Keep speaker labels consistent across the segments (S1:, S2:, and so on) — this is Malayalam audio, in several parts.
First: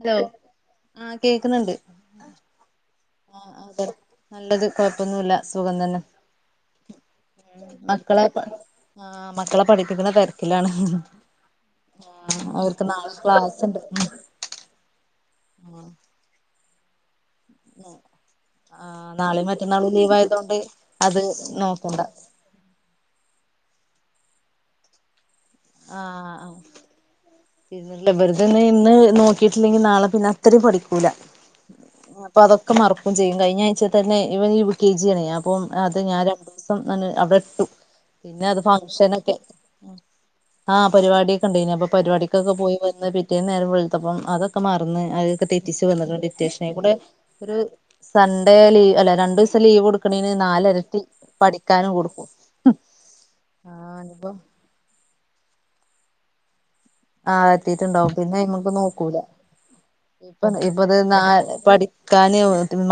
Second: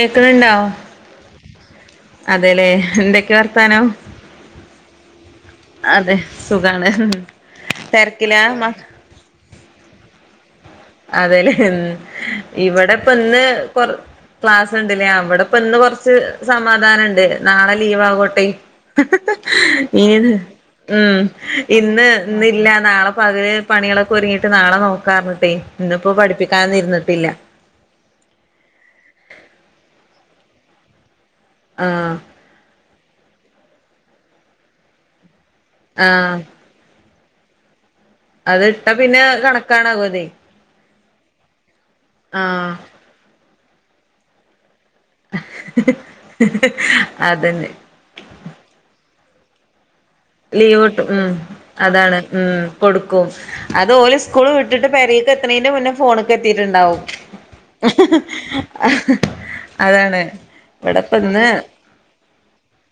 S1: ഹലോ ആഹ് കേക്കുന്നുണ്ട്
S2: അതെല്ലേ എന്തെ ക്കെ
S1: ആഹ് അതെ
S2: വർത്താനം
S1: നല്ലത് കൊഴപ്പൊന്നുല്ല സുഖം തന്നെ
S2: അതെ സുഖാണ്. തെര്ക്കില മ
S1: ആ മക്കളെ പഠിപ്പിക്ക്ന്ന തെര് ല്ലാണ്
S2: അതെല്ലേ മ് ഇവിടെപ്പൊ
S1: നാളെ
S2: ഇന്ന്
S1: ക്ലാസ്ണ്ട്
S2: കൊർ ക്ലാസ്സ്ണ്ട്ലേ അവിടെ ഇപ്പൊ ഇന്ന്
S1: ഉം
S2: കൊർച്ച് സമാധാനണ്ട്. നാളെ ലീവാവോട്ടെ
S1: ആഹ് നാളെയും മറ്റന്നാളും
S2: മ്
S1: ലീവ് ആയതൊണ്ട് അത് നോക്കണ്ട
S2: ഇന്ന് ഇന്നില്ല നാളെ പകല് പണി കളൊക്കെ ഒര്‌ങ്ങീട്ട് നാളെ നോക്കാർഞ്ഞിട്ടേ. ഇന്നിപ്പോ പഠിപ്പിക്കാനൊന്നും ഇര്ന്നിട്ടില്ല.
S1: ഇല്ല ഇവര്‌തെ ഇന്ന് ഇന്ന് നോക്കിയിട്ടില്ലെങ്കി നാളെ പിന്നെ അത്രിം പഠിക്കൂല.
S2: ആഹ്.
S1: അപ്പൊ അതൊക്കെ മറക്കും ചെയ്യും കയ്ഞ്ഞാഴ്ച തന്നെ ഇവൻ യു കെ ജി ആണെ അപ്പം അത് ഞാൻ ര
S2: ആഹ്
S1: സം തന്നെ അവിടെട്ടു. പിന്നെ ഒരു
S2: അത് ഇട്ടാ പിന്നെ
S1: ഫംഗ്ഷനൊക്കെ
S2: കണക്കാണാവതെ
S1: ആ പരിവാട്യാക്കെ ഇണ്ടേനി അപ്പൊ പരിപാടിക്കൊക്കെ
S2: ആഹ്
S1: പോയി അന്ന് പിറ്റേന്ന് നേരം വെൾത്തപ്പം അതൊക്കെ മർന്ന് അതൊക്കെ തെറ്റിച്ച് വന്ന്ക്ക്ണ് ഡിറ്റേഷൻ കൂടെ ഒരു
S2: അതന്നെ
S1: സൺഡേ ലീ അല്ല രണ്ടോസം ലീവ് കൊട്
S2: ലീവ് ഇട്ടും ഉം അതാണ്
S1: കൊടുക്കും
S2: ഉം കൊട്ക്കും അത്
S1: ആഹ്
S2: ഓല്
S1: ഇനിപ്പോ
S2: സ്കൂൾ വിട്ട ട്ട്ട് പെരേക്ക് എത്ത്ണേന്റെ മുന്നേ ഫോണ്ക്കെത്തീട്ട്‌ണ്ടാവും.
S1: ആഹ് എത്തീട്ട്ണ്ടാവും പിന്നെ അയ്മ്മക്ക് നോക്കൂല
S2: അതാണ്
S1: ഇപ്പ ഇപ്പത്
S2: ഇവിടെപ്പ
S1: ന
S2: ഇന്ന്
S1: പഠി കാന്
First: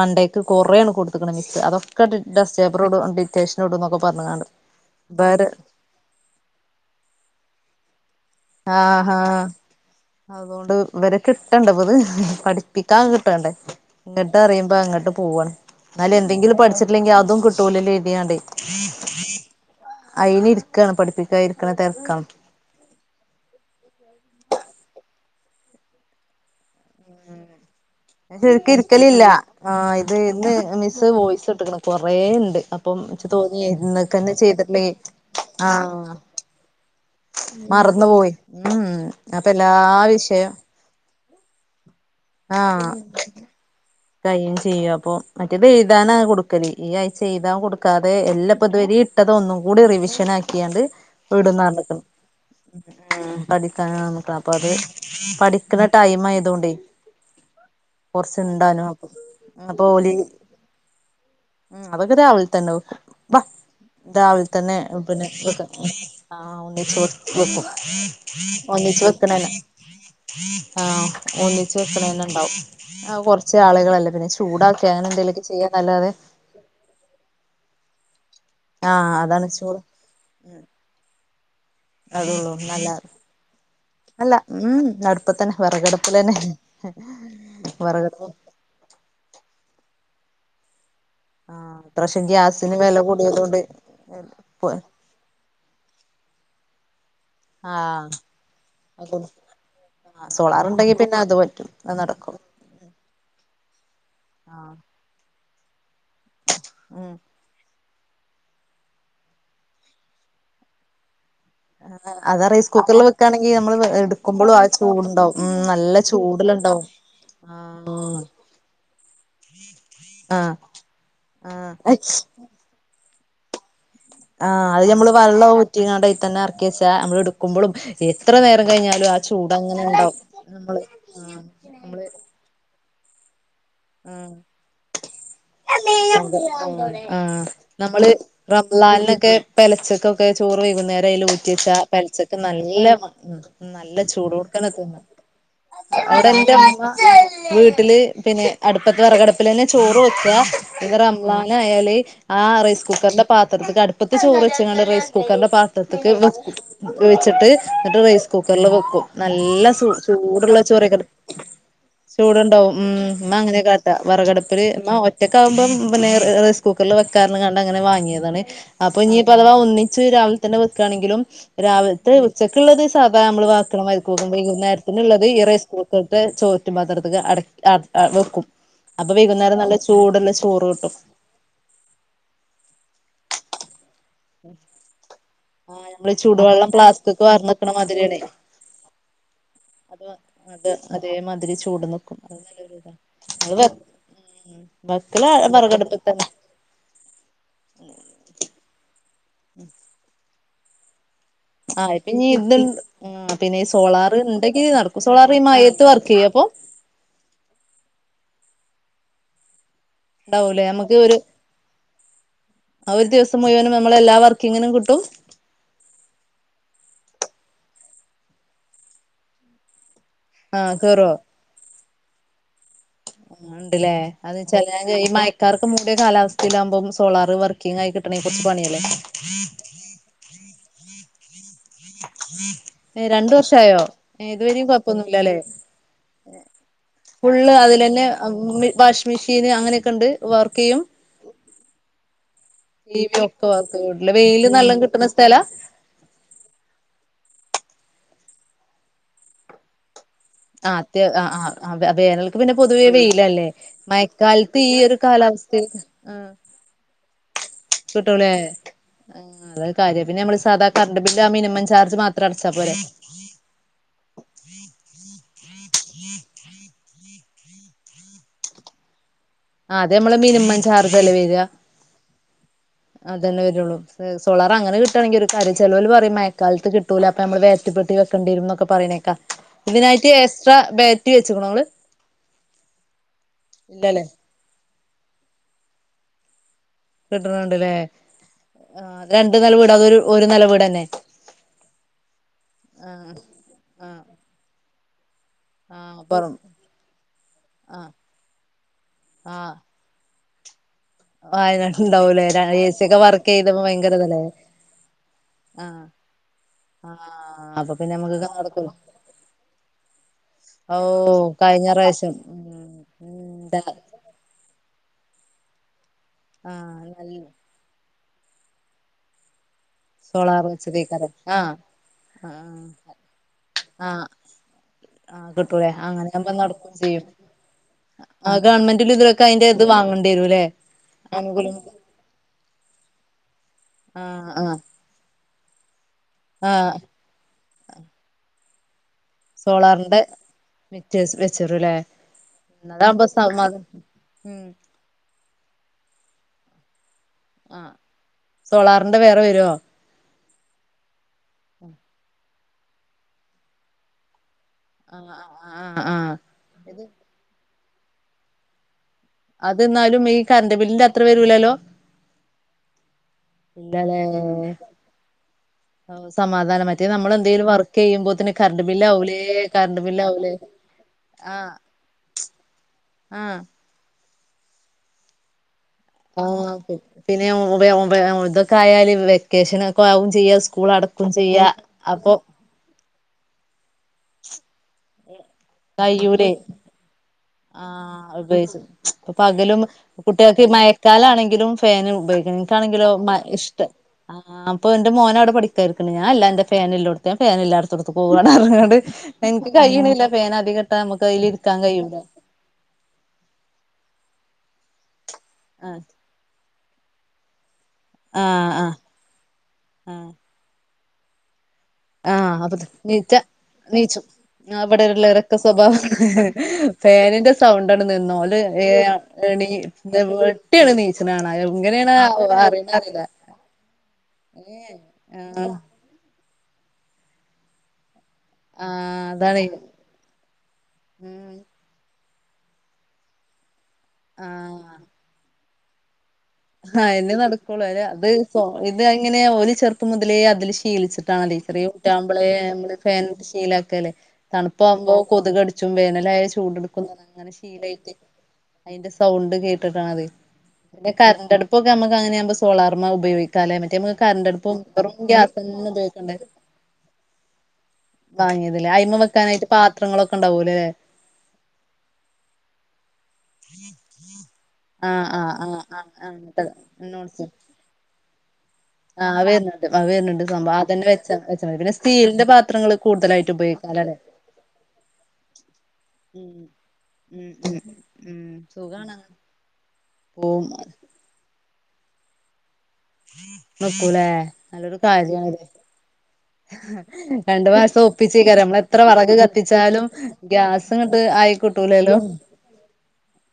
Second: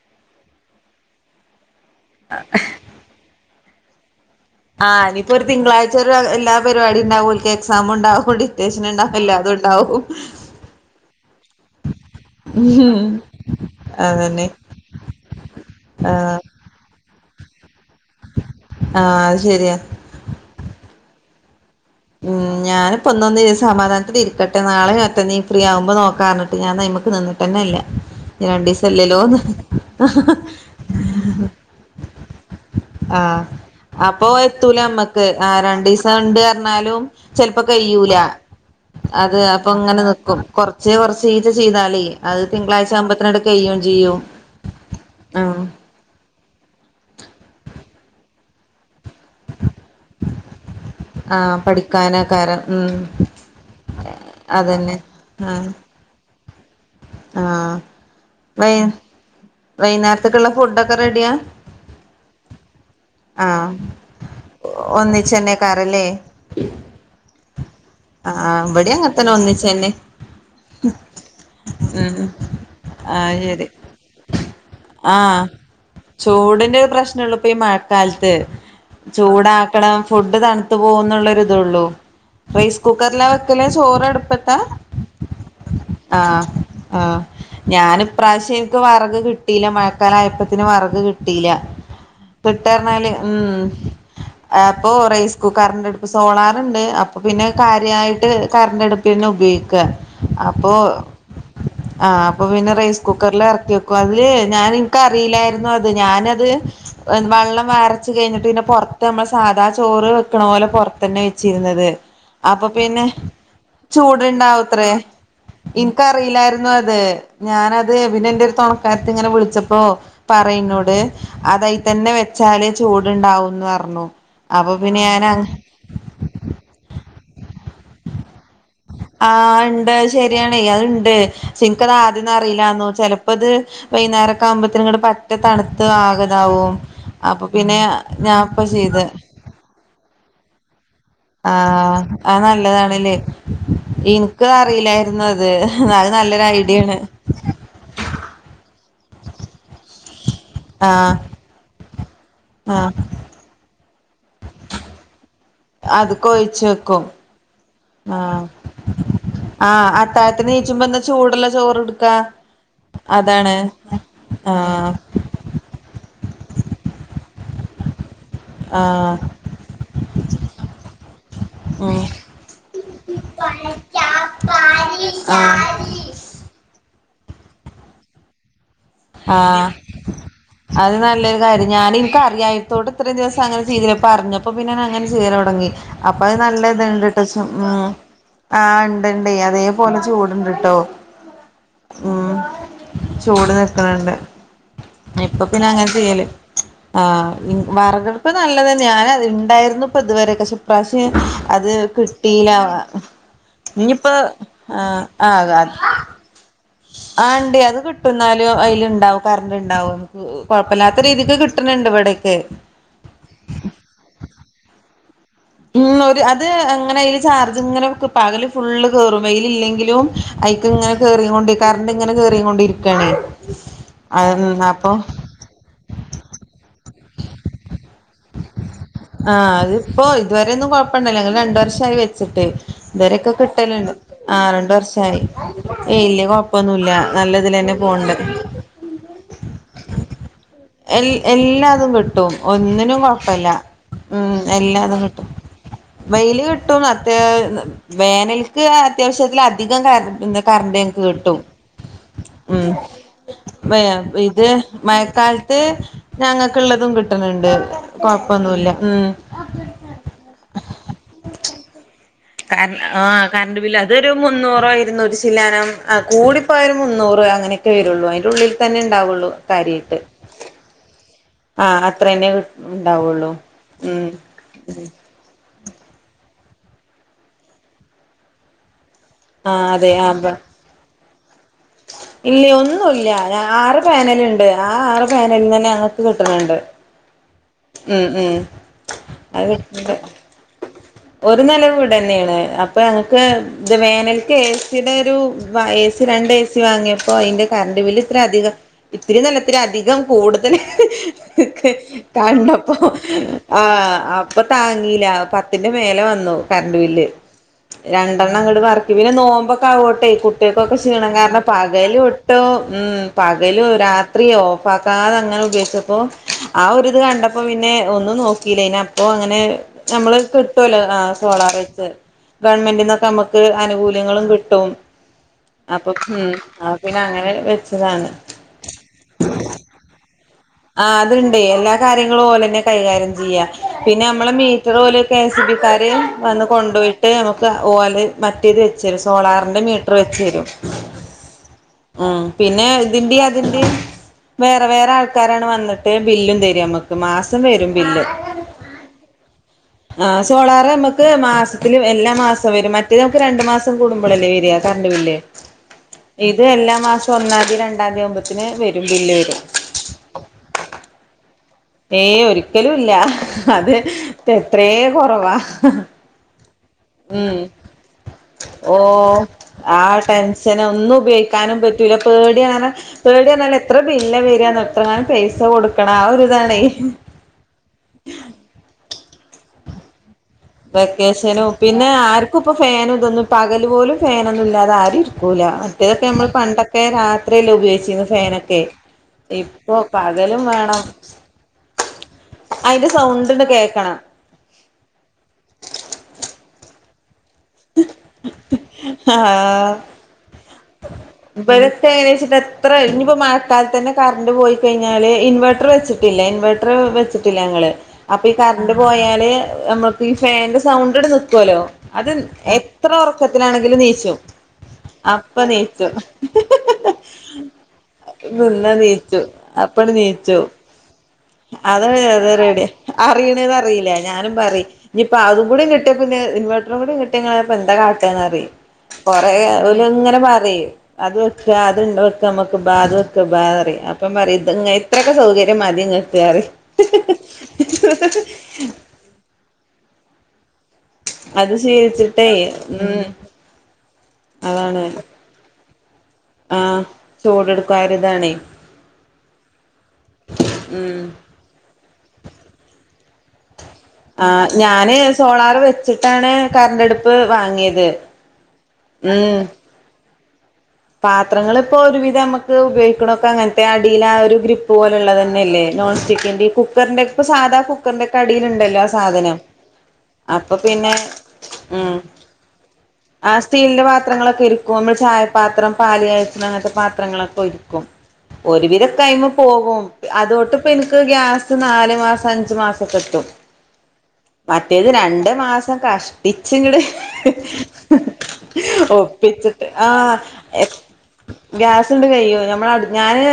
S1: മണ്ടയ്ക്ക് കൊറേണ് കൊട്ത്ത്ക്ക്ണ് മിക്സ് അതൊക്കെ ഡസ്റ്റേപ്പറോട് ഡീറ്റെഷ ന്നൊട്ടുന്നൊക്കെ പർഞ്ഞാണ്ട്.
S2: ആ ഇനിയിപ്പോ ഒരു തിങ്കളാഴ്ച ഒരു എല്ലാ പരിപാടി ഇണ്ടാവോൽക്ക് എക്സാംമ്ണ്ടാവൂടി സ്റ്റേഷൻ
S1: ആഹ്
S2: ഉണ്ടാവുല്ല
S1: ആഹ്
S2: അതു ഉണ്ടാവും.
S1: അതുകൊണ്ട് ഇവരെ കിട്ടണ്ടപ്പത്. പഠിപ്പിക്കാൻ
S2: ഉം
S1: കിട്ടണ്ടേ. ഇങ്ങട്ട്
S2: അതന്നെ
S1: അറിയുമ്പോ അങ്ങട്ട് പോവാണ് എന്നാല്
S2: ആഹ്
S1: എന്തെങ്കിലും പഠിച്ചിട്ടില്ലെങ്കി അതും കിട്ടൂലല്ലേര് ത്യാണ്ടെ
S2: ആഹ് അത് ശരിയാ
S1: അയ്ന് ഇര്ക്കാണ് പഠിപ്പിക്ക ഇര്ക്ക്ണ തെര്ക്ക.
S2: മ് ഞാനിപ്പൊന്നൊന്ന് സമാധാനത്തിൽ ഇരിക്കട്ടെ നാളെ മറ്റനീ ഫ്രീ ആവുമ്പോ നോക്കാർ ഞ്ഞ്ട്ട് അപ്പ ഞാൻന്നയ്മക്ക് നിന്ന്ട്ടെ ന്നെല്ല.
S1: ഞാൻ ശെര്ക്ക്‌ ഇര്‌ക്കലില്ല ആ ഇത് ഇന്ന് മിസ്സ് വോയ്സ് ഇട്ട്ക്ണ് കൊറെേണ്ട്.
S2: ആഹ് അപ്പൊ എത്തൂല
S1: ചെയ്തിട്ടില്ലെങ്കിൽ
S2: അമ്മക്ക് ആ
S1: ആഹ്
S2: രണ്ടിസണ്ട് അർഞ്ഞാലും. ചെൽപ്പം
S1: മറന്നു
S2: കയ്യൂല.
S1: പോയി ഉം
S2: അതെ അപ്പൊ
S1: എല്ലാ
S2: ഇങ്ങനെന്ന്ക്കും
S1: വിഷയം
S2: കൊർച്ചേ കൊർചീച്ച ചെയ്താളീ അഹ് തിങ്കളാഴ്ച ആവുമ്പത്തിനാട് കയോംചെയ്യും.
S1: കയ്യും ചെയ്യും അപ്പൊ മറ്റേ ബേ ഇടാനാ അത് കൊടുക്കല് ഈ ആഴ്ച എയ്താൻ കൊടുക്കാതെ എല്ലപ്പ ഇതുവരെ ഇട്ടത് ഒന്നും കൂടി റിവിഷൻ ആക്കിയാണ്ട്
S2: ആഹ്
S1: ഇടുന്ന് പറഞ്ഞിക്കണ്
S2: പഠിക്കാനേക്കാരം ഉം
S1: പഠിക്കാനാവുമ്പക്ക് അപ്പ അത്
S2: അതന്നെ ആഹ്
S1: പഠിക്കണ ടൈം ആയതുകൊണ്ടേ
S2: ആഹ് വൈ
S1: അപ്പൊ അപ്പൊ ഓല്
S2: വൈന്നേരത്തേക്കുള്ള ഫുഡൊക്കെ റെഡിയാ
S1: ഉം അതൊക്കെ രാവിലെ തന്നെ ആവും
S2: ആഹ്
S1: രാവിലെ തന്നെ പിന്നെ വെക്ക
S2: ഒന്നിച്ചന്നെക്കാരല്ലേ
S1: ആഹ് ഒന്നിച്ച് വെക്ക് വെക്കും
S2: ആ ഇവിടെ
S1: ഒന്നിച്ചു
S2: അങ്ങനത്തന്നെ
S1: വെക്കണന്നെ
S2: ഒന്നിച്ചന്നെ
S1: ആഹ്
S2: ഉം
S1: ഒന്നിച്ചുവെക്കണെന്നെണ്ടാവും
S2: ആ
S1: ആഹ് കൊറച്ച്
S2: ശരി
S1: ആളുകളല്ലെ പിന്നെ ചൂടാക്കെ
S2: ആ
S1: അങ്ങനെന്തെലൊക്കെ ചെയ്യാന്ന് അല്ലാതെ
S2: ചൂടിന്റെ ഒക്കെ പ്രശ്ന ഇള്ളപ്പ് ഇപ്പം ഈ മഴക്കാലത്ത്
S1: ആഹ് അതാണ് ചൂട്
S2: ചൂടാക്കണം ഫുഡ് തണുത്തു പോകന്നുള്ളൊരു ഇതോള്ളൂ
S1: അതൊള്ളൂ ന്നാലും ഗ്യാസ് അല്ല
S2: അടുപ്പത്താ
S1: ഉം അടുപ്പത്തന്നെ വെറകടുപ്പിലെന്നെ
S2: ഞാൻ ഇപ്രാവശ്യം ഇൻക്ക് വെറക് കിട്ടീല മഴക്കാലായപ്പത്തിന് വെറക് കിട്ട്
S1: ആഹ് [unintelligible]
S2: [unintelligible]
S1: വില
S2: പറഞ്ഞാല് ഉം
S1: കൂടിയതോണ്ട്
S2: അപ്പൊ റൈസ് കുക്കർ കറന്റ് അടുപ്പ് സോളാറുണ്ട് അപ്പൊ പിന്നെ
S1: ആഹ്
S2: കാര്യായിട്ട്
S1: അതും
S2: കറണ്ടടുപ്പന്നെ ഉപയോഗിക്കാ
S1: ആഹ്
S2: അപ്പൊ
S1: സോളാറുണ്ടെങ്കി പിന്നെ അത് പറ്റും അത്
S2: ആഹ്
S1: നടക്കും
S2: അപ്പൊ പിന്നെ റൈസ് കുക്കറില് എറക്കി വെക്കും അതില് ഞാന്
S1: ആഹ്
S2: ഇക്കറീല്ലാരുന്നു അത് ഞാനത്
S1: ഉം
S2: വെള്ളം വാര വച്ച് കഴിഞ്ഞിട്ട് പിന്നെ പൊറത്തമ്മളെ സാധാ ചോറ് വെക്ക്ണ പോലെ പൊറത്തന്നെ വെച്ചീര്ന്നത് ത്
S1: അതാ
S2: അപ്പൊ
S1: റൈസ് കുക്കറിൽ
S2: പിന്നെ
S1: വെക്കാണെങ്കി നമ്മള് എടുക്കുമ്പളും ആ
S2: ചൂട്ണ്ടാവുത്രേ
S1: ചൂടുണ്ടാവും ഉം നല്ല
S2: ഇൻക്കറിയിലായിരുന്നു
S1: ചൂടിലുണ്ടാവും
S2: അത് ഞാനത്
S1: ആഹ്
S2: പിന്നെ ഇന്റൊരു തൊണ ണെടുത്തിങ്ങനെ വിളിച്ചപ്പോ
S1: ആഹ്
S2: പറയിന്നോട് അതയിതന്നെ
S1: ആഹ്
S2: വെ വെച്ചാല് ചൂടുണ്ടാവുന്ന് പറഞ്ഞു
S1: ആഹ്
S2: അപ്പൊ
S1: അത്
S2: പിന്നെ
S1: ഞമ്മള്
S2: ഞാൻ
S1: വള്ളം ഊറ്റീങ്ങാണ്ടയ് തന്നെ എറക്കിയേച്ചാ അമ്മള് എട്ക്കുമ്പളും എത്ര നേരം കയിഞ്ഞാലും
S2: ആഹ് ഇണ്ട് അത് ശരിയാണേയ് അത്ണ്ട്
S1: ആഹ്
S2: ഷെ ഇൻക്കത്
S1: നമ്മള്
S2: ആദ്യൊന്നും അറീലാര്ന്നു ചെലപ്പൊത് വൈന്നാരൊക്കാകുമ്പത്തിന് ഇങ്ങട്ട് പറ്റെ തണ്ത്ത് ആകെ ഇതാവും അപ്പൊ പിന്നെ ഞാൻപ്പ ചെയ്ത്
S1: റംളാലിലൊക്കെ പെലച്ചക്കൊക്കെ ചോറ് വൈകുന്നേര ഇതയില് ഊറ്റി വെച്ചാ
S2: ആഹ്
S1: പെലച്ചക്ക്
S2: അത്
S1: നല്ല ഉം
S2: നല്ലതാണ്ല്ലേ
S1: ഉം നല്ല
S2: ഇൻക്ക്
S1: ചൂടോട്ക്കനെ തിന്നാ
S2: അറിയില്ലായിരുന്നു അത് അത്
S1: അവിടെ
S2: നല്ലൊരു
S1: ഇൻ്റെ ഉമ്മ
S2: ഐഡിയാണ്
S1: വീട്ടില് പിന്നെ അട്പ്പത്ത് വെറകട്പ്പിലെന്നെ ചോറ് വെക്കാ പിന്നെ
S2: ആഹ്
S1: റംളാനായാല് ആ റൈസ്
S2: ആഹ്
S1: കുക്കറിന്റെ പാത്രത്തിക്ക് അടുപ്പത്ത് ചോറ് വെച്ച്ങ്ങാണ്ട് റൈസ് കുക്കറിന്റെ പാത് അടുപ്പത്ത്ക്ക്
S2: അത്ക്ക്
S1: വെക്കും
S2: ഒഴിച്ച്
S1: വേവിച്ചിട്ട് ഇന്നിട്ട് റൈസ്
S2: ആഹ്
S1: കുക്കറില് വെക്കും നല്ല സൂ
S2: ആഹ് അത്താഴത്തിന്
S1: ചൂടുള്ള
S2: നീച്ചുമ്പോ എന്താ
S1: ചോറേക്കാരം
S2: ചൂടുള്ള ചോറ്ട്ക്കാ
S1: ചൂടുണ്ടാവും ഉം ഇമ്മ
S2: അതാണ്
S1: അങ്ങനെ കാട്ടാ വെറകട്പ്പില്
S2: ആഹ്
S1: ഇമ്മ ഒറ്റക്കാവുമ്പം പിന്നെ റെ റെ റൈസ് സ് കുക്കറില് വെക്കാർഞ്ഞ്ങ്ങാണ്ട് അങ്ങനെ വാങ്ങിയതാണ് അപ്പൊ
S2: ആഹ്
S1: ഇഞ്ഞീപ്പ അഥവാ ഒന്നിച്ച് രാവിലെ തന്നെ വെക്കാണെങ്കിലും
S2: ഉം
S1: രാവിലത്തെ ഉച്ചക്ക്ള്ളത് സാധാ നമ്മള് വാക്കണമായിരിക്ക് വെക്കും വൈകുന്നേരത്തിന്ള്ളത് ഈ റൈഡ്
S2: ആഹ്
S1: കുക്ക് [unintelligible] ചോറ്റും പാത്രത്ത്ക്ക് അടക്ക് അട വെക്കും അപ്പൊ വൈകുന്നേരം നല്ല ചൂട്ള്ള ചോറ് കിട്ടും
S2: [unintelligible] ഞാനും ഇൻകറിയായിത്തോണ്ട് ഇത്രേം ദിവസം അങ്ങനെ ചെയ്തീല ഇപ്പറിഞ്ഞപ്പോ പിന്നങ്ങനെ ചിയ്യലൊടങ്ങി ങ്ങി
S1: ആഹ് നമ്മള്
S2: അപ്പത് നല്ല
S1: ചൂടുവെള്ളം പ്ലാസ്ക്ക്ക്ക്
S2: ഇത്ണ്ട്ട്ടോച്ച് ഉം
S1: വാർന്നക്കണ മാതിരിയാണേ
S2: ആഹ് ഇണ്ട്ണ്ട് അതേപോലെ
S1: അത് അത്
S2: ചൂട്ണ്ട്ട്ടോ
S1: അതേമാതിരി ചൂട് നിക്കും
S2: ഉം
S1: അത് നല്ലൊരു ഇതാ
S2: ചൂട്
S1: അത്
S2: നി
S1: വെ
S2: ആഹ് ഇണ്ട്
S1: ഉം വെക്കല്
S2: ഇപ്പൊ പിന്നെ അങ്ങനെ ചെയ്യല്
S1: വിറകടുപ്പത്തന്നെ
S2: ആഹ് ഇൻ വറകടുപ്പ് നല്ലതന്നെയാ ഞാൻ അതില് ഇണ്ടായിരുന്നു ഇപ്പൊ ഇതുവരെക്കെ പക്ഷെ ഇപ്രാശ്യം ഞാൻ അത്
S1: ആഹ് പിന്നെ
S2: കിട്ടീല
S1: ഇത് ആഹ് പിന്നെ ഈ സോളാർ
S2: ഇഞ്ഞിപ്പോ
S1: ഉണ്ടെങ്കി നടക്കും
S2: ആഹ്
S1: സോളാർ ഈ
S2: ആകാ
S1: മഴയത്ത് വർക്ക് ചെയ്യും അപ്പൊ
S2: ആഹ് ഇണ്ടെ അത് കിട്ടും ഇന്നാലും അയില് ഇണ്ടാവും കറന്റ്ണ്ടാവും [unintelligible]
S1: ഉണ്ടാവൂലേ
S2: കൊഴപ്പല്ലാത്ത രീതിക്ക് കിട്ടണണ്ട് ഇവിടെക്കെ
S1: അത് ഒരു ദിവസം മുഴുവനും നമ്മളെ എല്ലാ വർക്കിങ്ങിനും കിട്ടും
S2: ഉം ഒരു അത് അങ്ങനെ അയില് ചാർജ് ഇങ്ങനെ നിക്കും പകല് ഫുള്ള് കേറും വെയില് ഇല്ലെങ്കിലും
S1: ആഹ്
S2: അയിക്ക്ങ്ങനെ
S1: കേറോ
S2: കേറീങ്ങോണ്ട് കറണ്ട്ങ്ങെനെ കേറീങ്ങോണ്ടിരിക്കാണെ അപ്പൊ
S1: മഴക്കാറൊക്കെ മൂടിയ കാലാവസ്ഥയിലാകു
S2: ആഹ് അതിപ്പൊ ഇതുവരെയൊന്നും കൊഴപ്പണ്ടായില്ല ഞങ്ങള് രണ്ട് വർഷായി വെച്ചി ട്ട്. ഇതുവരൊക്കെ
S1: രണ്ട് വർഷായോ
S2: കിട്ടല്ണ്ട് ആഹ്
S1: ഇതുവരെയും
S2: രണ്ട് വർഷായി
S1: കൊഴപ്പൊന്നുമില്ലല്ലേ
S2: ഏയ്‌ ഇല്ല കൊഴ പ്പൊന്നുല്ല നല്ലതിലെന്നെ പോണ് ണ്ട്
S1: -വാഷ് മിഷീന് അങ്ങനെക്കെണ്ട് വർക്കെയ്യും
S2: എല്ലാ എല്ലാതും ക്ട്ടും ഒന്നിനും
S1: ടി വി ഒക്കെ
S2: കൊഴപ്പല്ല
S1: വർക്ക് ചെയ്യും
S2: ഉം
S1: വെയില് നല്ലോം
S2: എല്ലാതും
S1: കിട്ടണ
S2: കിട്ടും
S1: സ്ഥലാ
S2: വെയില് കിട്ടും അത്യാ വേനൽക്ക് അത്യാവശ്യത്തിലധികം കറന്റ്
S1: ആഹ് അത്യാ ആഹ് ആഹ് വെ വേനൽക്ക് പിന്നെ
S2: ഉം
S1: പൊതുവെ വെയിലല്ലേ
S2: ഇത്
S1: മഴക്കാലത്ത് ഇയൊരു കാലാവസ്ഥ ആഹ്
S2: ക്ള്ളതും കിട്ടണ് ണ്ട് കൊഴപ്പൊന്നുല്ല ഉം
S1: അതൊരുകാര്യ പിന്നെ നമ്മള് സാധാ കറണ്ട് ബില്ലാ മിനിമം ചാർജ് മാത്രം അടച്ചാ
S2: കര
S1: പോരെ
S2: ആഹ് കറണ്ട് ബില്ല് അതൊരു മുന്നൂറൊ ഇരുന്നൂറ്റി ചില്ലാനം കൂടിപ്പോയ ഒരു മുന്നൂറ് അങ്ങനെ ക്കെ വെരുള്ളൂ അയിന്റെയുള്ളി തന്നെ ഇണ്ടാവൊള്ളൂ
S1: ആഹ് അതമ്മളെ മിനിമം ചാർജല്ലെ വെരാ
S2: ആ അത്രന്നെ ഉണ്ടാവുള്ളൂ
S1: അതന്നെ വെരൊള്ളൂ
S2: ഉം
S1: സോളാറങ്ങനെ കിട്ടാണെങ്കിലൊരു കാ ര്യാ ചെലോല് പറിം മഴക്കാലത്ത് കിട്ടൂല അപ്പൊ നമ്മള് ബേട്ട്റിപ്പെട്ടി വെക്കെണ്ടിരുന്നൊക്കെ പറയ്ണേക്കാ
S2: ആ അതെ
S1: ഇതിനായിട്ട്
S2: ആ
S1: എക്സ്ട്രാ ബാട്ട്റി വെച്ച്ക്ണൊ ഇങ്ങള്?
S2: ഇല്ല ഒന്നൂല്ല്യ ഞാ ആറ്
S1: ഇല്ലല്ലേ
S2: പാനല്ണ്ട് ആ ആറ് പെനല്ന്നന്നെ ഞങ്ങക്ക് കിട്ടണ് ണ്ട്
S1: കിട്ട്ണ് ണ്ടലെ ആഹ് ഇത്
S2: അത്
S1: രണ്ട്നെലവീടാ അതൊ
S2: കിട്ടണ്ട്.
S1: ഒരുനെല വീടന്നെ?
S2: ഒരു നെല വീടെന്നേണ് അപ്പൊ
S1: ആ
S2: ഞങ്ങക്ക് ഇത്
S1: ആ
S2: വേനൽക്ക് ഏസിടൊരു ഏ
S1: ആഹ്
S2: സി രണ്ട്
S1: അപ്പം
S2: ഏ സി വാങ്ങിയപ്പോ അയിന്റെ കറണ്ട്
S1: ആഹ്
S2: ബില്ല് ഇത്രധികം ഇത്തിരിന്നല്ല
S1: ആഹ്
S2: ഇത്തിരിയധികം കൂ ടുതല്
S1: വയനാട്ടിൽ ഉണ്ടാവൂലേ എ
S2: കണ്ടപ്പൊ
S1: സി ഒക്കെ വർക്ക് ചെയ്തപ്പോ ഭയങ്കര
S2: ആഹ്
S1: ഇതല്ലേ
S2: അപ്പൊ താങ്ങീല പ ത്തിന്റെ
S1: ആഹ്
S2: മേലെ വന്നു കറണ്ട്ബില്ല്
S1: ആഹ് അപ്പൊ പിന്നെ നമ്മുക്കൊക്കെ
S2: രണ്ടെണ്ണെങ്ങട്ട്
S1: നടക്കൂല
S2: വർക്ക് പിന്നെ നോമ്പൊക്കെ ആവോട്ടെ കു ട്ടീക്കൊക്കെ
S1: ഓ
S2: ക്ഷീണം കാരണം
S1: കഴിഞ്ഞ പ്രാവശ്യം
S2: പകലുട്ടു ഉം
S1: എന്താ
S2: പകലും രാത്രി ഓഫാക്കാതങ്ങനെ ഉപയോഗിച്ചപ്പൊ
S1: ആഹ്
S2: ആഒരു ഇത്
S1: നല്ല
S2: കണ്ടപ്പൊ പി ന്നെ ഒന്നും നോക്കീല്ല പിന്നപ്പോ അങ്ങനെ നമ്മള് ക്ക്
S1: സോളാർ
S2: കിട്ടോല്ലോ
S1: വെച്ചതേക്കാരം
S2: ആഹ് സോളാർ വെച്ച്
S1: ആഹ്
S2: ഗവൺമെന്റിന്നൊക്കെ അമ്മക്ക്
S1: ആഹ്
S2: ആനുകൂല്യങ്ങളും കിട്ടും
S1: ആഹ് കിട്ടൂലേ
S2: അപ്പൊ ഉം
S1: അങ്ങനെയാവുമ്പോ നടക്കും
S2: അപ്പപിന്നെ
S1: ചെയ്യും
S2: അങ്ങനെ വെച്ചതാണ്
S1: ആഹ് ഗവൺമെന്റിലിത് വെക്കാൻ അയ്ന്റെ ഇത് വാങ്ങണ്ടെരുലെ?
S2: ആഹ് അത്ണ്ട് എല്ലാ കാര്യങ്ങളും ഓലെന്നെ കൈകാര്യം ചെയ്യാ പിന്നെ നമ്മളെ
S1: ആഹ് ആഹ്
S2: മീറ്ററ് ഓല് കെ എസ് സി ബിക്കാര് വന്ന്
S1: ആഹ്
S2: കൊണ്ടോയിട്ട് നമുക്ക് ഓല് മറ്റേത് വെച്ചരും സോളാറിന്റെ മീറ്റർ വെച്ചെരും
S1: മെറ്റേഴ്സ് വെച്ചരുല്ലേ
S2: ഉം പിന്നെ
S1: അതാകുമ്പോ
S2: ഇതിന്റെം
S1: സമാധാ
S2: അതിന്റിം
S1: ഉം
S2: വേറെ വേറെ ആൾ ക്കാരാണ് വന്നിട്ട് ബില്ലും തെരാ അമ്മക്ക് മാസം വെരും
S1: ആഹ്
S2: ബില്ല്
S1: സോളാറിന്റെ വേറെ വരുവോ
S2: ആഹ് സോളാറ്മ്മക്ക് മാസത്തില് എല്ലാ മാസവും വെരും മറ്റേ നമ്മക്ക് രണ്ടു മാസം കൂടുമ്പഴല്ലേ വെരാ
S1: ആഹ്
S2: കരണ്ട്ബില്ല്
S1: ആഹ് ആഹ്
S2: ഇത് എല്ലാ മാസം ഒന്നാതി രണ്ടാതി ആവുമ്പോത്തിന് വെരും ബില്ല് വെരും
S1: അത് ന്നാലും ഈ കററ്റ് ബില്ലിന്റെ അത്ര വെരൂലല്ലോ?
S2: ഏയ് ഒരിക്കലുല്ല അത്
S1: ഇല്ലല്ലേ
S2: എത്രേ കൊറവാ
S1: സമാധാനാ മറ്റേ
S2: ഉം
S1: നമ്മളെന്തേലും വർക്ക് ചെയ്യുമ്പോത്തിന് കറണ്ട് ബില്ലാവൂലേ കറണ്ട് ബില്ല്
S2: ആകെ
S1: ആവൂലേ
S2: ടെൻഷെനാ ഒന്നും
S1: ആഹ്
S2: ഉപയോഗിക്കാനും പറ്റൂല്ല പേടിയാണ് രണം പേട്യ
S1: ആഹ്
S2: പറഞ്ഞാലെ എത്ര ബില്ലാ വെരാന്നൊ എത്രെങ്ങാനും പൈസ കൊട്
S1: ആഹ് പിന്നെ വെ വെ ഇതൊക്കെ ആയല് വെക്കേഷനൊക്കെ ആവും ചെയ്യാ സ്
S2: വെക്കേഷനും പിന്നെ ആർക്കുപ്പം ഫാനു ഇതൊന്നും പകല് പോലും ഫാനൊന്നുംല്ലാതെ ആരും ഇരിക്കൂല്ല
S1: കയ്യൂലെ ആഹ്
S2: ഉപയോഗിച്ചിരുന്നു
S1: ഉപേയ്ച്ച്
S2: ഫാനൊക്കെ
S1: ഇപ്പ പകലും
S2: ഇപ്പൊ
S1: കുട്ടിയക്ക്
S2: പകലും
S1: ഈ
S2: വേണം
S1: മഴക്കാലാണെങ്കിലും ഫാന് ഉപയോഗിക്കണം എനിക്കാണെങ്കിലോ
S2: അയിന്റെ
S1: മ
S2: സൗണ്ട് ഇണ്ട്
S1: ഇഷ്ട
S2: കേക്കണം
S1: ആഹ് ഇപ്പൊ ഇന്റെ മോനവ്ടെ പഠിക്കാരിക്ണ്ട് ഞാ ഇല്ല അന്റെ ഫേനില്ലോട്ത്ത് ഞാ ഫേനില്ലാട്ത്തോട്ത്ത്ക്ക് പോവാണ് അർഞ്ഞ്ങ്ങാണ്ട് എൻക്ക് കഴിയ്ണില്ല ഫേന് അധികിട്ടാ നമുക്കയില് ഇരി
S2: ഇവടത്തെ ഏകശിട്ട് എത്ര ഇനിയിപ്പോ മഴക്കാലത്തന്നെ കറണ്ട് പോയി കഴിഞ്ഞാല് ഇൻവേട്ടർ
S1: ആഹ്
S2: വെച്ചിട്ട് ഇല്ല ഇൻവെർട്ടറ് വെച്ചിട്ടില്ല ഞങ്ങള് അപ്പൊ ഈ
S1: ആഹ്
S2: കററ്റ്
S1: ആഹ്
S2: പോയാല് മ്മ
S1: ആഹ്
S2: ഈ ഫാൻന്റെ സൗണ്ടടി നിക്കൂവലോ അത്
S1: ആഹ് അപ്പ
S2: എത്ര
S1: നീച്ച
S2: ഓറക്കത്തിലാണെങ്കിലും
S1: നീച്ചു
S2: നീശും
S1: ആഹ് ഇവിടെ ഒരു ഇറക്ക
S2: അപ്പ നി
S1: സ്വഭാവം ഫാനിന്റെ സൗണ്ടണ് നിന്നോല്
S2: നിന്ന
S1: ഏഹ്
S2: നീച്ചു
S1: എണീ
S2: അപ്പണ്ട് നീച്ചു
S1: നീച്ചണ കാണാ
S2: അത്
S1: എങ്ങനെയാണ്
S2: അത് റെഡിയ
S1: അറിയണ അറിയില്ല
S2: അറിയണത അറിയില്ല ഞാനും പറയ് ഇനിപ്പ അതും
S1: ആഹ്
S2: കൂടി കിട്ടിയാക്കുന് ഇൻവേറ്ററുങ്കൂടി കിട്ടിയാങ്ങള് എന്താ കാട്ടാന്നറിയി
S1: ആഹ്
S2: കൊറേ
S1: അതാണ്
S2: ഇങ്ങനെ പറയും. അത്
S1: ഉം
S2: വെക്ക അത്ണ്ടാ വെക്ക് മ്മ്ക്ക്മ്പാ അത് വെക്കമ്പാ റയ് അപ്പം പറയ്ത് ഇത്രൊക്കെ സൗകര്യം മതി ഇങ്ങക്ക്റിയും.
S1: ആഹ് എന്നെ നടക്കുള്ളൂ. അത് ഇത് ഇങ്ങനെ ഓല് ചെറുപ്പം മുതലേ അതില് ശീല് ശീലിച്ചിട്ടാണല്ലേ
S2: അത്
S1: ഇത്രേം ഉറ്റാമ്പളേ
S2: ശീലിച്ചിട്ടേ
S1: നമ്മള്
S2: ഉം
S1: ഫാനിട്ട് ശീലാക്കാല്ലേ
S2: അതാണ്
S1: തണുപ്പാമ്പൊ കൊതുകടി ച്ചും വേനലായ ചൂട്
S2: ആഹ്
S1: ട്ക്കും അങ്ങനെ ശീലായിട്ട്
S2: ചൂടെടുക്കാരിതാണേ
S1: അതിന്റെ സൗണ്ട് കേട്ടിട്ടാണത്.
S2: ഉം
S1: കരണ്ടടുപ്പൊക്കെ നമക്ക് അങ്ങനാവ്മ്പോ സോളാറ്മെ ഉപയോഗിക്കാലെ മറ്റേ നമക്ക്
S2: ആഹ് ഞാന് സോളാറ് വെച്ചിട്ടാണ് കരണ്ടടുപ്പ് വാങ്ങിയത്.
S1: വാങ്ങിയത് ലെ ഐമെ വെക്കാനായിട്ട് പാത്രങ്ങളൊക്കെണ്ടാവൊല്ല ലേ?
S2: പാത്രങ്ങള് ഇപ്പോ ഒരുവിധം നമക്ക് ഉപയോഗിക്കണൊക്കെ അങ്ങൻത്തെ അടീലാ ആഹ് ഒരു ഗ്രിപ്പ്
S1: ആഹ് ആഹ് ആഹ്
S2: പോലുള്ളതന്നെല്ലേ നോൺ
S1: ആഹ്
S2: റ്റിക്കിൻ്റെ
S1: ആഹ്
S2: കുക്കർന്റെ
S1: നോട്സ്
S2: ഇപ്പം സാധാ കുക്കർന്റെ അടിയില്ണ്ടല്ലോ?
S1: ആഹ് അത് വര്ണണ്ട് വര്ണണ്ട് സംഭവം അതന്നെ വെച്ചാ വെച്ചമതി പിന്നെ സ്റ്റീൽൻ്റെ പാത്രങ്ങള് കൂ
S2: ആഹ് സ്റ്റീൽന്റെ പത്രങ്ങളൊക്കെ ഇരിക്കും നമ്മള് ചായ പാത്രം പാല്
S1: ഉം
S2: കാച്ച്ണ അങ്ങൻത്തെ
S1: ഉം
S2: പാത്രങ്ങളൊക്കെ
S1: ഉം
S2: ഉരുക്കും
S1: ഉം സുഖാണ്
S2: ഒരുവിധൊക്കയ്മ പോകും
S1: പോവും
S2: അതോട്ട് ഇപ്പം ഇൻക്ക് ഗ്യാസ് നാല് മാസം അഞ്ച് മാസം കിട്ടും
S1: നിക്കൂലേ നല്ലൊരു
S2: മറ്റേത് രണ്ട്
S1: കാര്യാണിത്
S2: മാസം കഷ്ട്ടിച്ച് ഇങ്ങട്
S1: രണ്ടു മാസം ഒപ്പിച്ചേക്കാരം നമ്മള് എത്ര വിറക്
S2: ഒപ്പിച്ചിട്ട്
S1: കത്തിച്ചാലും
S2: ആഹ്
S1: ഗ്യാസ് ഇങ്ങട്ട് ആയി കിട്ടൂലല്ലോ
S2: ഗ്യാസ്ണ്ട് കയ്യും ഞമ്മള്അ ഞാന്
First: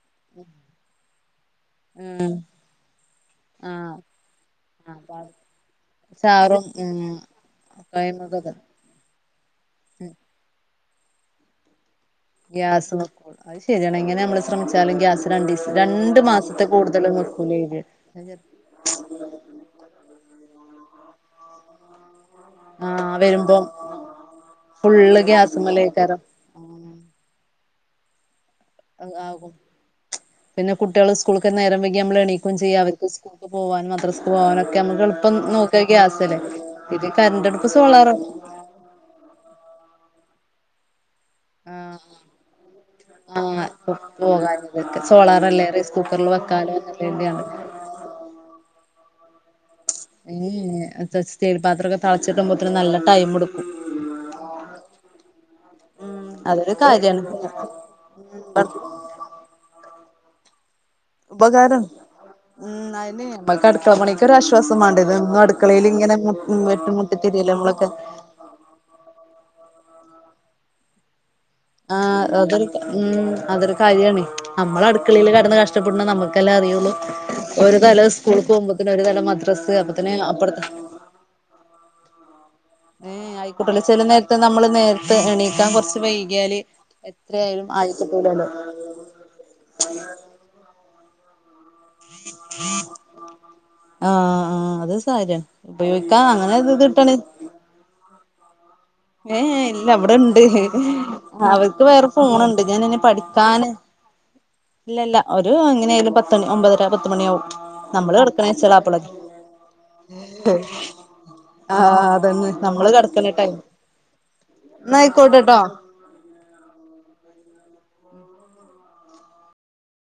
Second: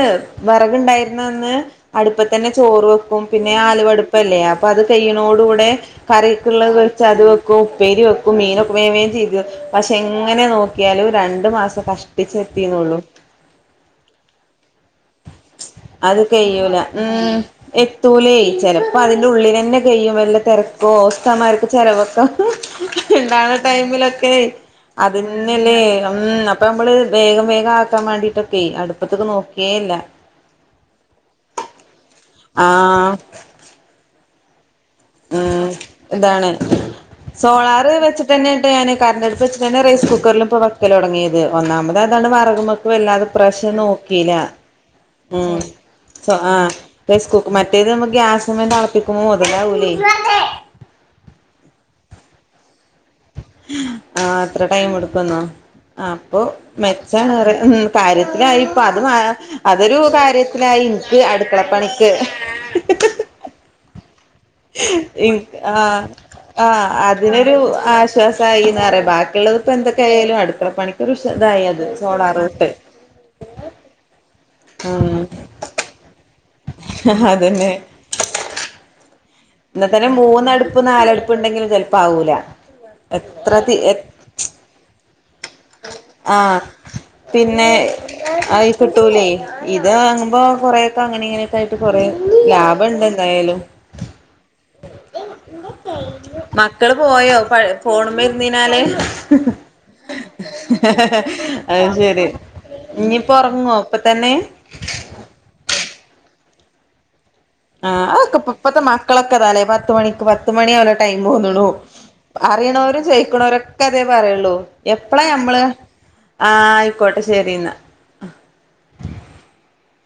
S2: വെറക്ണ്ടായിരുന്ന അന്ന്
S1: ഉം
S2: അടുപ്പത്തന്നെ ചോറ് വെക്കും പിന്നെ
S1: ആഹ്
S2: ആലുവാടുപ്പല്ലേ അപ്പൊ അത്
S1: ആഹ് അപ്പ
S2: കൈയ്യിണോട് കൂടെ
S1: ചാറും
S2: കറിക്ക്ള്ളെ
S1: ഉം
S2: വെച്ചാ അത് വെക്കും ഉപ്പേരി വെക്കും
S1: കൈമൊക്കെ
S2: മീന് വേവേം ചെയ്തു പക്ഷെ
S1: ഉം
S2: എങ്ങനെ നോക്കിയാലും രണ്ട് മാസം കഷ്
S1: ഗ്യാസ് നിക്കൂ അത് ശെരിയാണ് എങ്ങനെ നമ്മള് ശ്രമിച്ചാലും ഗ്യാസ് രണ്ടീസ രണ്ടു
S2: അത്
S1: മാസത്ത്
S2: കയ്യൂല
S1: കൂടുത
S2: ഉം എത്തൂലേ ചെല പ്പോ അതിൻ്റെ ഉള്ളിലെന്നെ കെയ്യും വല്ല തെരക്കോ ഉസ്താന്മാർക്ക് ചെലവൊക്കെ
S1: ആഹ്
S2: ഇണ്ടാണെ
S1: വരുമ്പം
S2: ടൈമിലൊക്കെ
S1: ഫുള്ള്
S2: അതന്നലെ
S1: ഗ്യാസ്മ്മലേക്കാരം
S2: അപ്പമ്മള് വേഗം വേഗം ആക്കാൻ വേണ്ടിട്ടൊക്കെ അടുപ്പത്ത്ക്ക്
S1: ആകും
S2: നോക്കേ ഇല്ല.
S1: പിന്നെ കുട്യള് സ്കൂക്ക് നേരം വൈകിമ്മക്ക് എണീക്കും ചെയ്യാ അവര്ക്ക്
S2: ആഹ്
S1: സ്കൂൾക്ക് പോകാനും മദ്രസ്ക്ക് പോകാനൊക്കെ നമക്ക് എളുപ്പം
S2: ഉം
S1: നോക്യാ ഗ്യാസെല്ലേ
S2: ഇതാണ്
S1: ഇത് കറണ്ടടുപ്പ് സോളാറ്
S2: ട്ട് ഞാന് കാരൻ്റടുപ്പ് വെച്ച്കാണ്ട് ഞാ റൈസ് കുക്കർലാ ഇപ്പൊ വെക്കലൊടങ്ങീത്
S1: ആഹ്
S2: ഒന്നാമത് അതാണ് വെറക്മക്ക് വല്ലാതെ ഇപ്രാശം നോക്കീല.
S1: അതൊക്കെ
S2: ഉം
S1: സോളാറല്ലേ റൈസ് കുക്കർല്
S2: സോ ആഹ്
S1: വെക്കാലോന്ന്ള്ളൊര്ത്
S2: റൈസ് കുക്ക്
S1: ഞങ്ങക്ക്
S2: മറ്റേത് നമ്മക് ഗ്യാസ്മെ തളപ്പിക്കുമ്പോ മൊതലാവൂലേ?
S1: ഏ ഏ സ്റ്റീൽപാത്രൊക്കെ ത ളച്ച് വരുമ്പോത്തിനും നല്ല ടൈ
S2: ആഹ് അത്ര ടൈമ്ട്ക്കുന്നോ? അപ്പൊ
S1: അതൊരു
S2: മെച്ചാണ്റിയാ
S1: കാര്യാണ്
S2: ഉം കാര്യത്തിലായി ഇപ്പൊ അത് മാ അതൊരു കാര്യത്തിലായി ഇൻക്ക്
S1: ഉപകാരം
S2: അട്ക്കളപ്പണിക്ക്.
S1: ഉം ഐന് നമുക്ക് അടുക്കള പണിക്കൊരു ആശ്വാസമാണ്ടെ
S2: ഇൻ
S1: ഇതെന്നും
S2: ആഹ്
S1: അടുക്കളയില്ങ്ങനെ വെട്ടി മുട്ടിത്തിരിയല്ലെ നമ്മളൊക്കെ
S2: ആശ്വാസായീന്നറിയാ ബാക്കിയുള്ളത് ഇപ്പോ എന്തെക്കെയാലും അടുകള പണിക്ക് ഒരുതായല്ലോ?
S1: ആഹ് അതൊര് ഉം അതൊരു കാര്യാണ്. അമ്മള്
S2: ഉം
S1: അടുക്കളീല് കടന്ന് കഷ്ടപ്പെടുന്നെ നമുക്ക ല്ലെ അറിയൊള്ളൂ
S2: അതന്നെ
S1: ഒരു തല സ്കൂൾക് പോകുമ്പേക്കെനും ഒരു തല മദ്രസ്
S2: ഇന്നാത്തന്നെ
S1: അപ്പത്തിന് അപ്പുറത്തെ
S2: മൂന്നട്പ്പ് നാലട്പ്പ് ഇണ്ടെങ്കിലും ചെലപ്പാവൂല
S1: ഏഹ് ആയിക്കോട്ടല ചെല നേര്ത്ത് നമ്മള് നേര്ത്തെ എണീ ക്കാൻ കൊർച്ച് വൈകിയാല്
S2: ആഹ്
S1: എത്രായാലും
S2: പിന്നെ
S1: ആയിക്കിട്ടൂലല്ലോ
S2: ഇപൊ കൊറേക്കെ അങ്ങനെ ഇങ്ങന്യായിട്ട് കൊറെ ലാഭണ്ട് എന്തായാലും
S1: ആഹ് ആഹ് അത് സാര്യ ഉപയോഗിക്കാ
S2: മക്കള്
S1: അങ്ങനൊര്ത്ട്ടാണെ
S2: പോയോ ഫോണ്മ്മെ ഇരുന്നയിഞ്ഞാല്
S1: ഏ ഏ ഇല്ല അവടെ ണ്ട് അവർക്ക്
S2: അത്
S1: വേറെ
S2: ശരി
S1: ഫോണ് ണ്ട്. ഞാപിന്നെ
S2: ഇനിയിപ്പോ
S1: പഠിക്കാന്
S2: ഉറങ്ങോ ഇപ്പ തന്നെ
S1: ഇല്ലല്ല ഒരു എങ്ങനായാലും പത്തണി ഒമ്പതര പത്ത്മണി ആവും
S2: ആഹ് അതൊക്കെ ഇപ്പത്തെ മക്കളൊക്കെതാലെ പത്ത്മണിക്ക് പത്ത് മണിയാ ഓലെ ടൈമോന്ന്ണു
S1: നമ്മള്
S2: പറിണോരും
S1: കിടക്കണ ടൈം
S2: ചോയ്ക്ക്ണോരൊക്കെ അതേ പറയുള്ളൂ
S1: ന്നാ
S2: എപ്പഴാ
S1: ആയിക്കോട്ടെട്ടോ
S2: നമ്മള് ആ ആയിക്കോട്ടെ ശരിന്ന